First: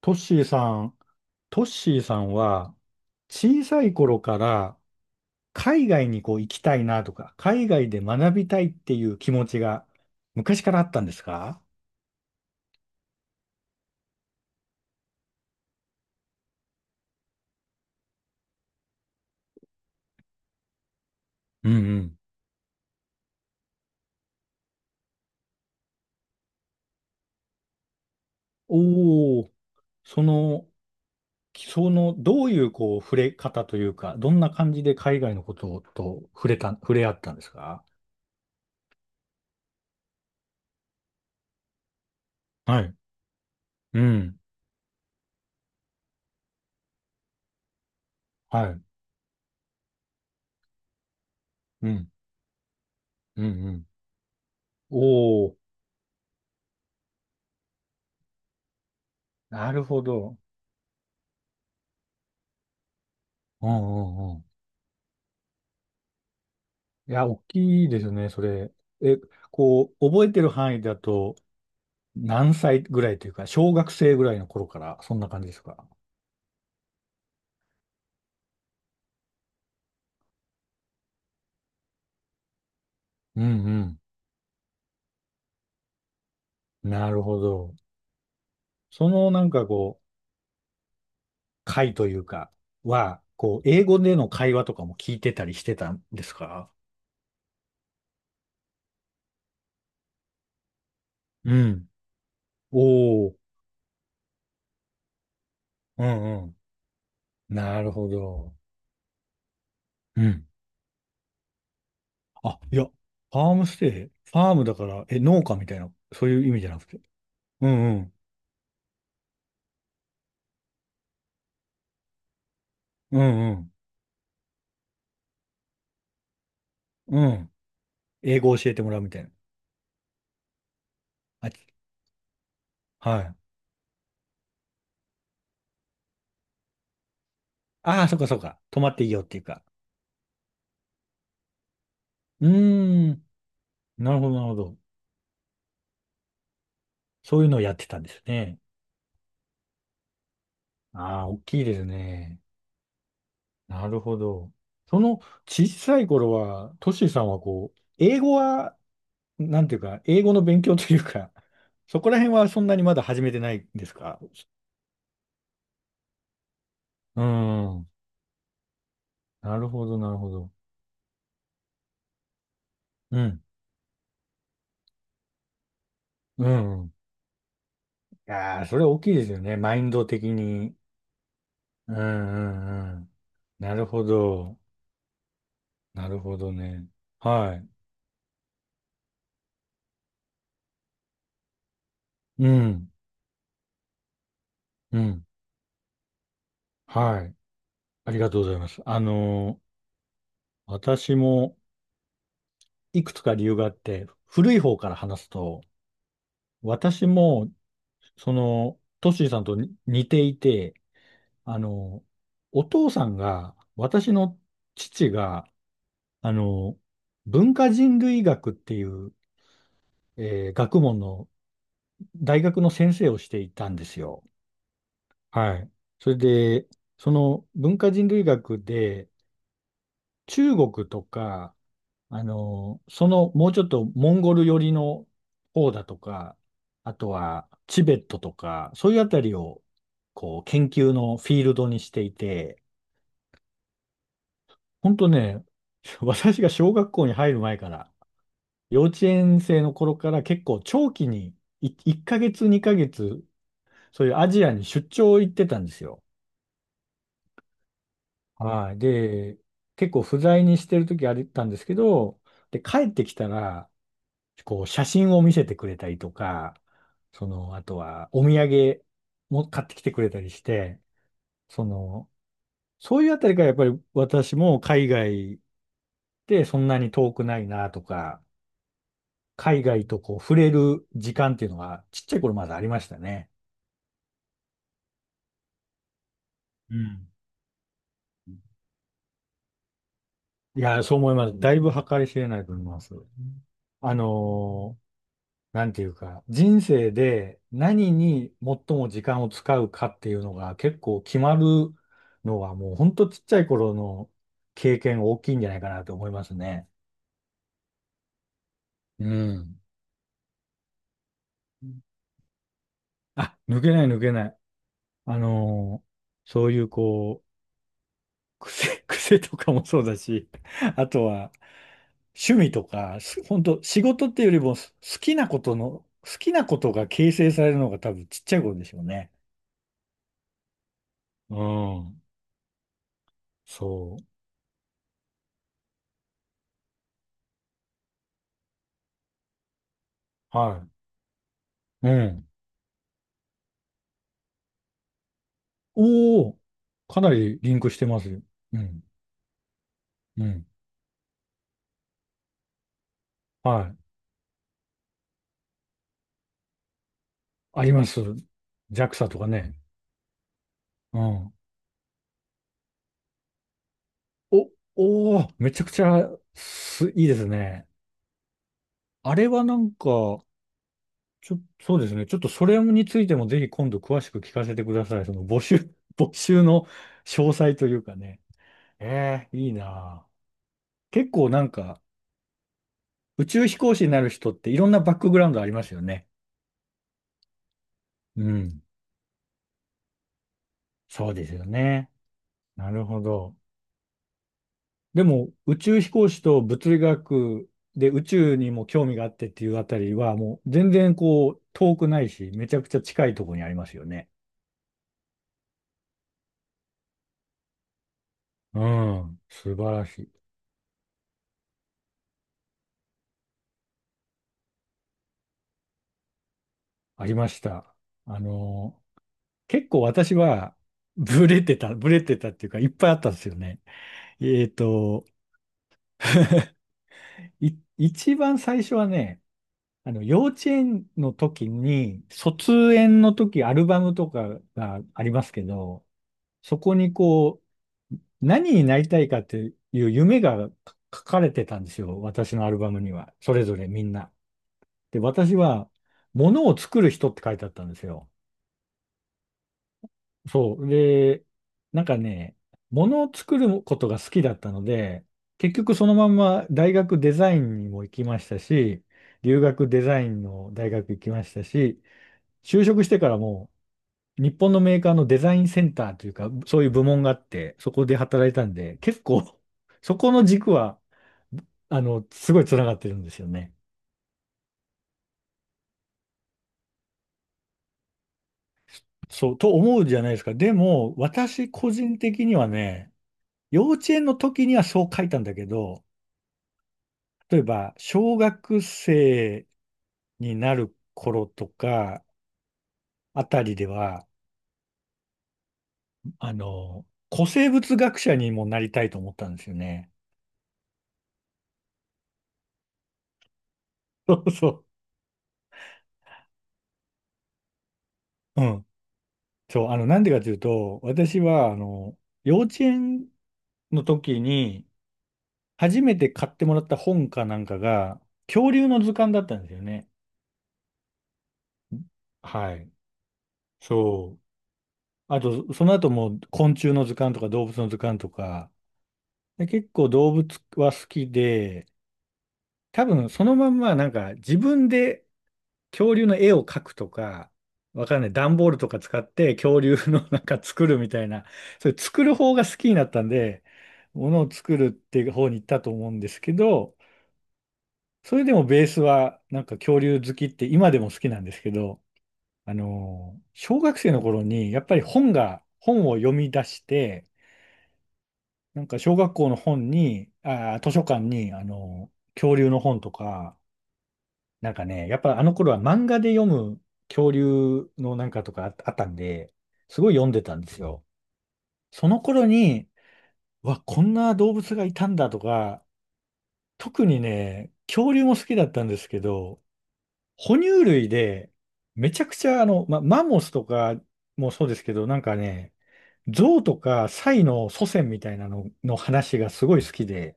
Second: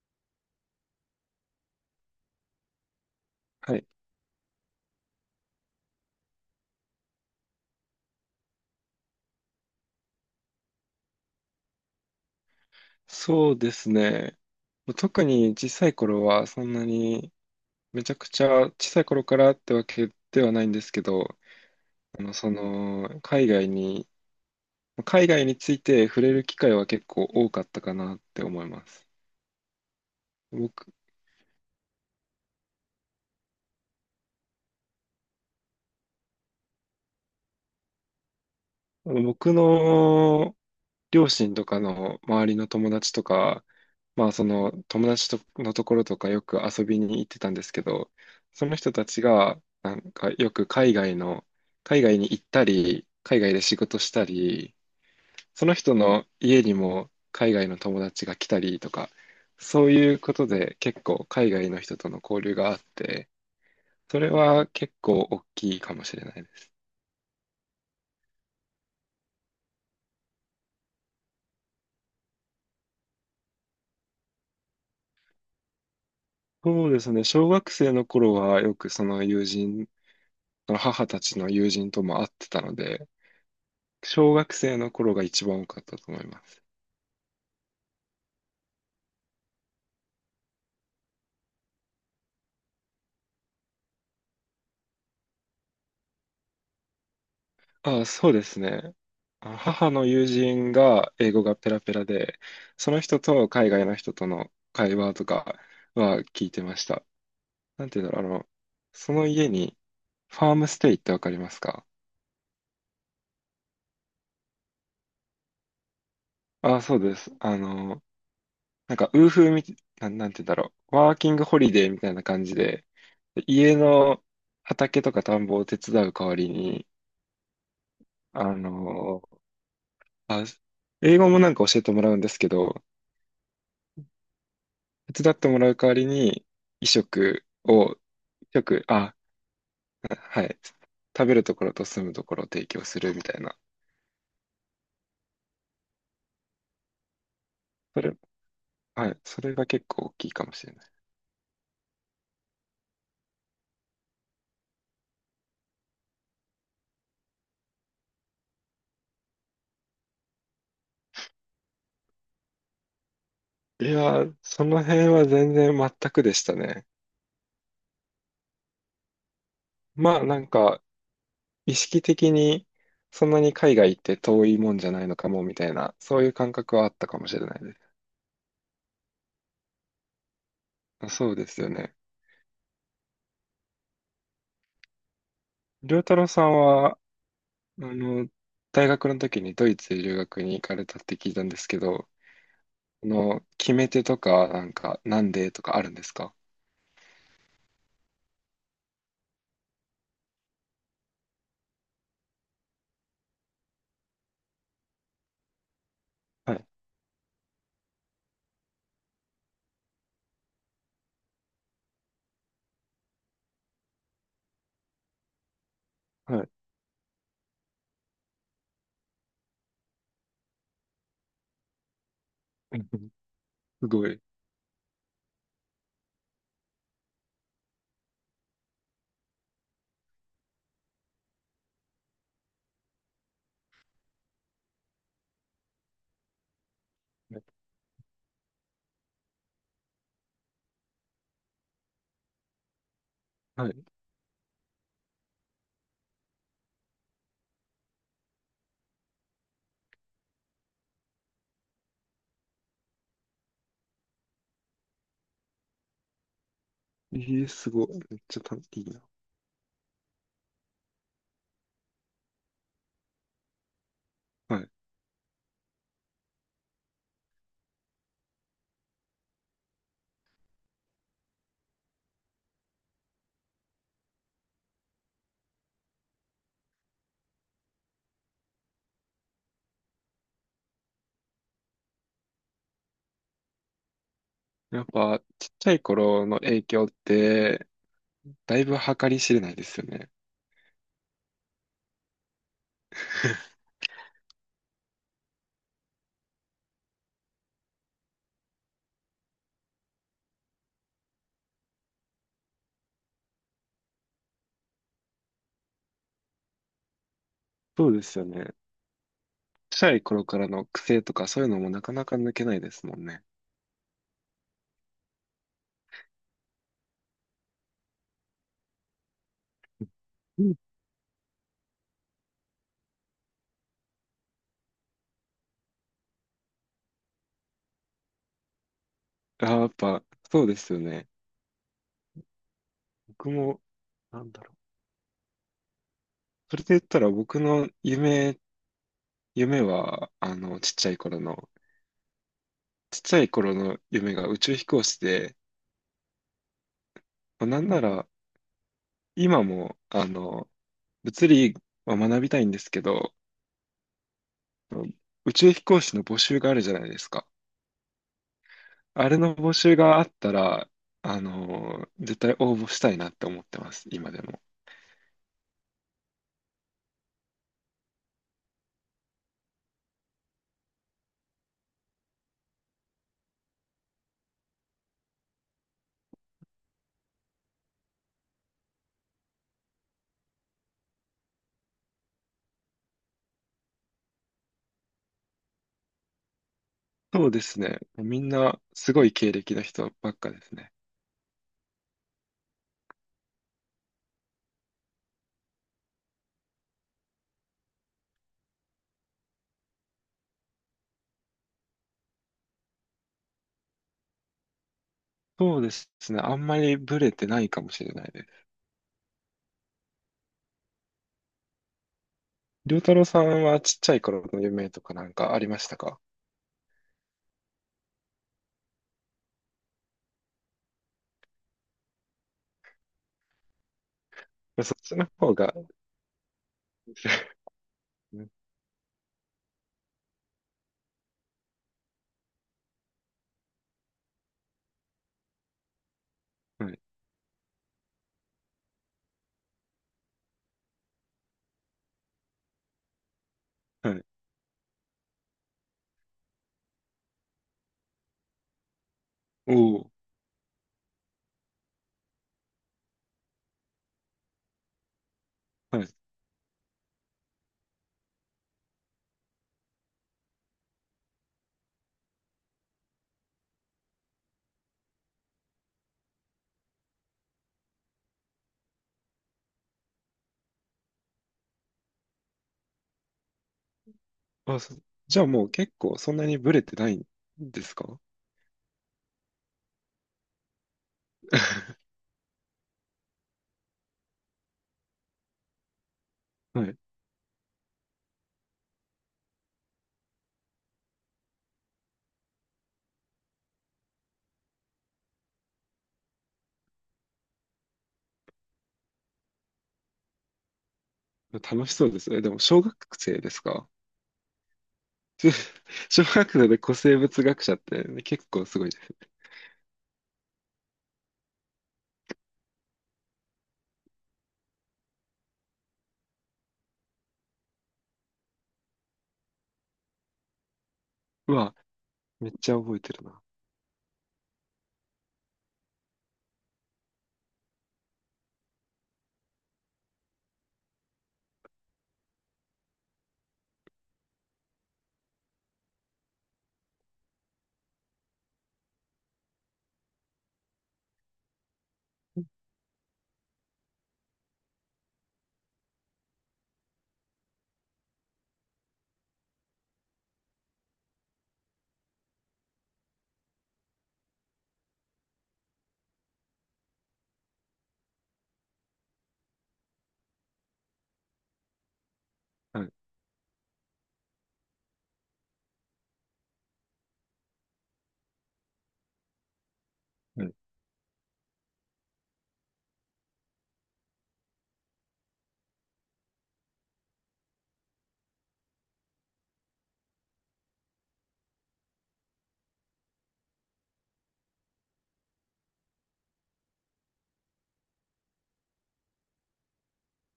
トッシーさん、トッシーさんは小はさい。い頃から海外にこう行きたいなとか、海外で学びたいっていう気持ちが昔からあったんですか？そうですね。特に小さい頃はそんなに、めちゃくちゃ小さい頃からってわけではないんですけど、うんうん。あの、その、海外に、海外について触れる機会は結構多かったかなって思います。おお、その、僕、どういうこう触れ方というか、どんな感じで海外のことと触れ合ったんですか？僕の両親とかの周りのは友い。達とか、うまあん。その友達とのところとかよく遊びに行ってたんですけど、そはのい。人たちがなんかよく海外の、う海ん。外に行ったり、海うんう外で仕ん。事したり、おお、その人の家にも海外の友達が来たりとか、なるそうほいうこど。とで結構海外の人との交流があって、うんそうれんうん。は結構大きいかもしれないです。いや、大きいですよね、それ。え、こう、覚えてる範囲だと、何歳ぐらいというか、小学生ぐらいの頃から、そんな感じですか？そうですね、小学生の頃はよくその友人、その母たちの友人とも会ってたので、うん小学生の頃が一番多かったと思います。うん。なるほど。そのなんかこう、会というか、は、こう、英語での会話とかも聞いてたりしてたんですか？あ、そうですね。あ、母の友人が英語うがペラん。ペラで、その人おー。と海外の人との会話とかうはん聞いうてました。ん。ななんるていほうんだろう、あの、ど。その家にうフん。ァームステイってわかりますか？あ、いや、ファームステイ、ファームだから、農家みたいな、そういう意味じゃなあ、くそて。うです。あうんうの、ん。なんか、ウーフーみ、なん、なんていうんだろう、ワーキングホリデーみたいな感じで、うんうん。家の畑とか田んぼを手伝う代わりに、うん。英あ語教えてもらうみたの、いな。あ、英語もあ、なんか教えてもらうんですけど、はい。手伝ってもらう代わりに、衣食を、ああ、そっかそっか。泊食、まっていいあ、よっていうか。はい、食べるところと住むところをう提供すーるん。みたいな。なるほど、なるほど。そういうのをやってたそんでれ、すね。はい、それが結構大きいかもしれない。ああ、大きいですね。なるほど。その小さい頃は、トシさんはこう、英語は、なんていうか、英語の勉強というか、そこら辺はそんなにまだ始めてないんいですか？やー、その辺は全然全くでしたね。うーん。なるほど、なまるあ、ほなんど。か、意識的に、うそんなん。に海外行って遠いもんじゃないのかも、みたいな、そういうう感覚はん。あいったかもしれないです。やー、それ大きいですよね。マインド的に。まあそうですようん、ね。うん、うん。なるほど。良な太る郎ほさどんね。は、あはい。の、大学の時にドイツ留学に行かれたって聞いたんですけど、うん。の、決め手とか、なんうか、なん。んでとかあるんですか？はい。ありがとうございます。私もいくつか理由があって、古い方から話すと、はい、私も、トッシーさんとに似ていて、あのお父さんが、私の父が、あはい。の文化人類学っていう、学問の大学の先生 をしていたんですすごい。よ。はい。それで、その文化人類学で、中国とか、そのもうちょっとモンゴル寄りの方だとか、あとはいはチベットとか、そういうあたりをこう研究のフィールドにしていて、い。本当ね、私が小学校に入る前から、幼稚園生の頃から結構長期に1ヶ月、2ヶ月、そういうアジアに出張行ってたんですよ。えー、すごい。めっちゃたいはい。いな。で、結構不在にしてる時あったんですけど、で、帰ってきたら、はこう、い。写真を見せてくれたりとか、あとは、お土産も買ってきてくれたりして、その、そういうあたりからやっぱり私も海外でそんなに遠くないなとか、海外とこう、触れる時間っていうのが、ちっちゃい頃まだありましたね。やっぱ、ちっちゃい頃の影う響っん。て、だいぶ計り知れないですよね。いや、そう思います。だいぶ計り知れないと思います。あのーなんていうか、人生で何に最も時間を使うかっていうのが結構決まるのはもうほんとちっちゃい頃の経験大きいんじゃないかなと思いますね。そうですよね。うん。ちっちゃい頃からの癖とか、そういうのもなかなか抜けないですもんね。あ、抜けない抜けない。あのーそういうこう、癖、癖とかもそうだし、うん。あとは趣味とか、本当仕事っていうよりも好きなことの、好きなことが形成されるのが多分ちっちゃい頃でしょうね。あー、やっぱ、そうですよね。うん。僕も、そなんだろう。それで言ったら、僕の夢、夢は、う。はい。うん。ちっちゃい頃の夢が宇宙飛行士で、おお、かなりまあリンなんクしなてまらすよ。うん、今も、あうん。の、物理は学びたいんですけど、はい。宇宙飛行士の募集があるじゃないですか。あります。JAXA あれとかの募ね。集があったら、うあん。の、絶対応募したいなって思ってます、今でも。お、おお、めちゃくちゃいいですね。あれはなんか、そうですね。ちょっとそれについてもぜひ今度詳しく聞かせてください。その募集、募集の詳細というかね。ええ、いいなあ。結構なんか、宇宙飛行士になる人っていろんなバックグラウンドありますよね。そうですね。みうんなん。すごい経歴の人ばっかですね。そうですよね。なるほど。でも、宇宙飛行士と物理学で宇宙にも興味があってっていうあたりは、もう全然こう、遠くないし、めちゃくちゃ近いところにありますよね。そうですね。あんまりブレてないかもしれないです。うん、素晴らしい。りょうたろうさんはちっちゃい頃の夢とかなんかありましたか？ありました。あの、結構私は、ブレてたっていうか、いっぱいあったんですよね。えっそっちと、の方が。い、一番最初はね、幼稚園の時に、卒園の時、アルバムとかがありますけど、そはこい。にこう、何になりたいかっていう夢が書かれてたんですよ。私のアルバムには。それぞれみはんい。な。で、私は、物を作る人って書いてあったんですよ。おお、そう。で、なんかね、物を作ることが好きだったので、結局はそい。のまんま大学デザインにも行きましたし、留学デザインの大学行きましたし、就職してからも日本のメーカーのデザインセンターというか、そういう部門があって、そこで働いたんで、結構、そこの軸は、すごい繋がってるんですよね。あ、そ、じゃあもう結構そんなにブレてないんですか？ そう、と思うじゃないですか。でも、私個 人的にはね、幼稚園の時にはそう書いたんだけど、はい。例えば、小学生になる頃とか、あたりでは、あの、古生物学者にもなりたいと思ったんですよね。楽しそうですね。でも小学生ですか？ そうそ小学生で古生物学者ってね、結う。う構すん。ごいです。そう、なんでかというと、私は、幼稚園の時に、初めて買ってもらった本かなんかが、恐竜の図鑑だったんですよね。うわ、めっちはゃい。覚えてるな。そう。あと、その後も昆虫の図鑑とか動物の図鑑とか、で結構動物は好きで、多分そのまんまなんか自分で恐竜の絵を描くとか、わかんない。段ボールとか使って恐竜のなんか作るみたいな、それ作る方が好きになったんで、ものを作るっていう方に行ったと思うんですけど、それでもベースはなんか恐竜好きって今でも好きなんですけど、小学生の頃にやっぱり本を読み出して、なんか小学校の本に、あー、図書館に、恐竜のはい。本とか、なんかね、やっぱあの頃は漫画で読む恐竜のなんかとかあったんで、すごい読んではい。たんですよ。その頃に、うわ、こんな動物がいたんだとか、特にね、恐竜も好きだったんですけど、哺乳類で、めちゃくちゃマンモスとかもそうですけど、なんかね、象とかサイの祖先みたいなのの話がすごい好きで、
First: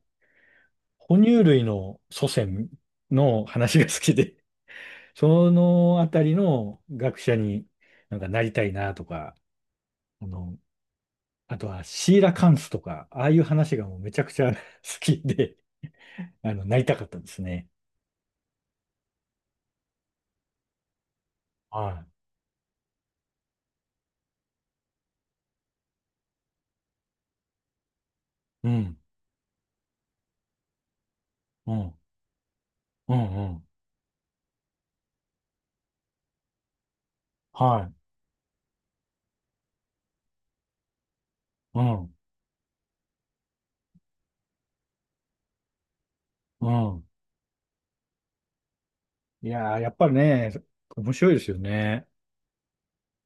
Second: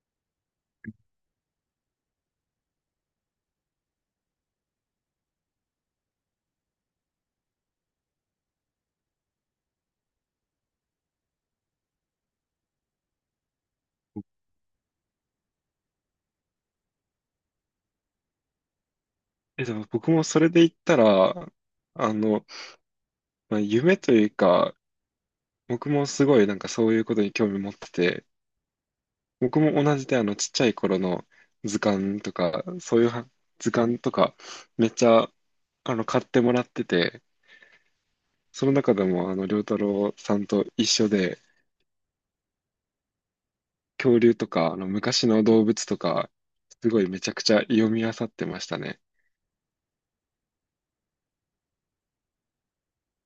哺乳類の祖先の話が好きでそのあたりの学者になんかなりたいなとか、あの、あとはシーラカンスとか、ああいう話がもうめちゃくちゃ 好きで、なりたかったですね。え、でも僕もそれで言ったら、はあの、まあ、夢というか、僕もすごいなんかそういうことに興味持ってて、い。うん。僕も同じで、あの、ちっちゃい頃のう図ん。鑑とか、そういううん。はうん。図鑑とかめっちゃ、あの、買ってもらってて、はその中でも、あの、良太郎さんと一緒で、い。うん。恐竜とか、あの、昔の動物とか、うすごん。いめちゃくちゃ読み漁ってましたね。いやー、やっぱりね、面白いですよね。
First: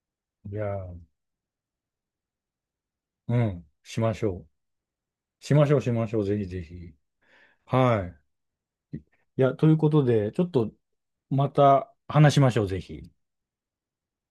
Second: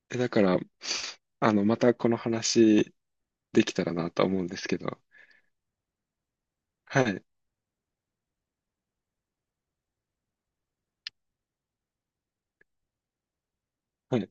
え、だかいら、やー、あの、またこの話うでん、きたらしなましと思うょんう。ですけど。しましょう、しましょう。ぜひぜひ。はい。はい。いや、ということで、ちょっとまた話しましょう、ぜひ。はい。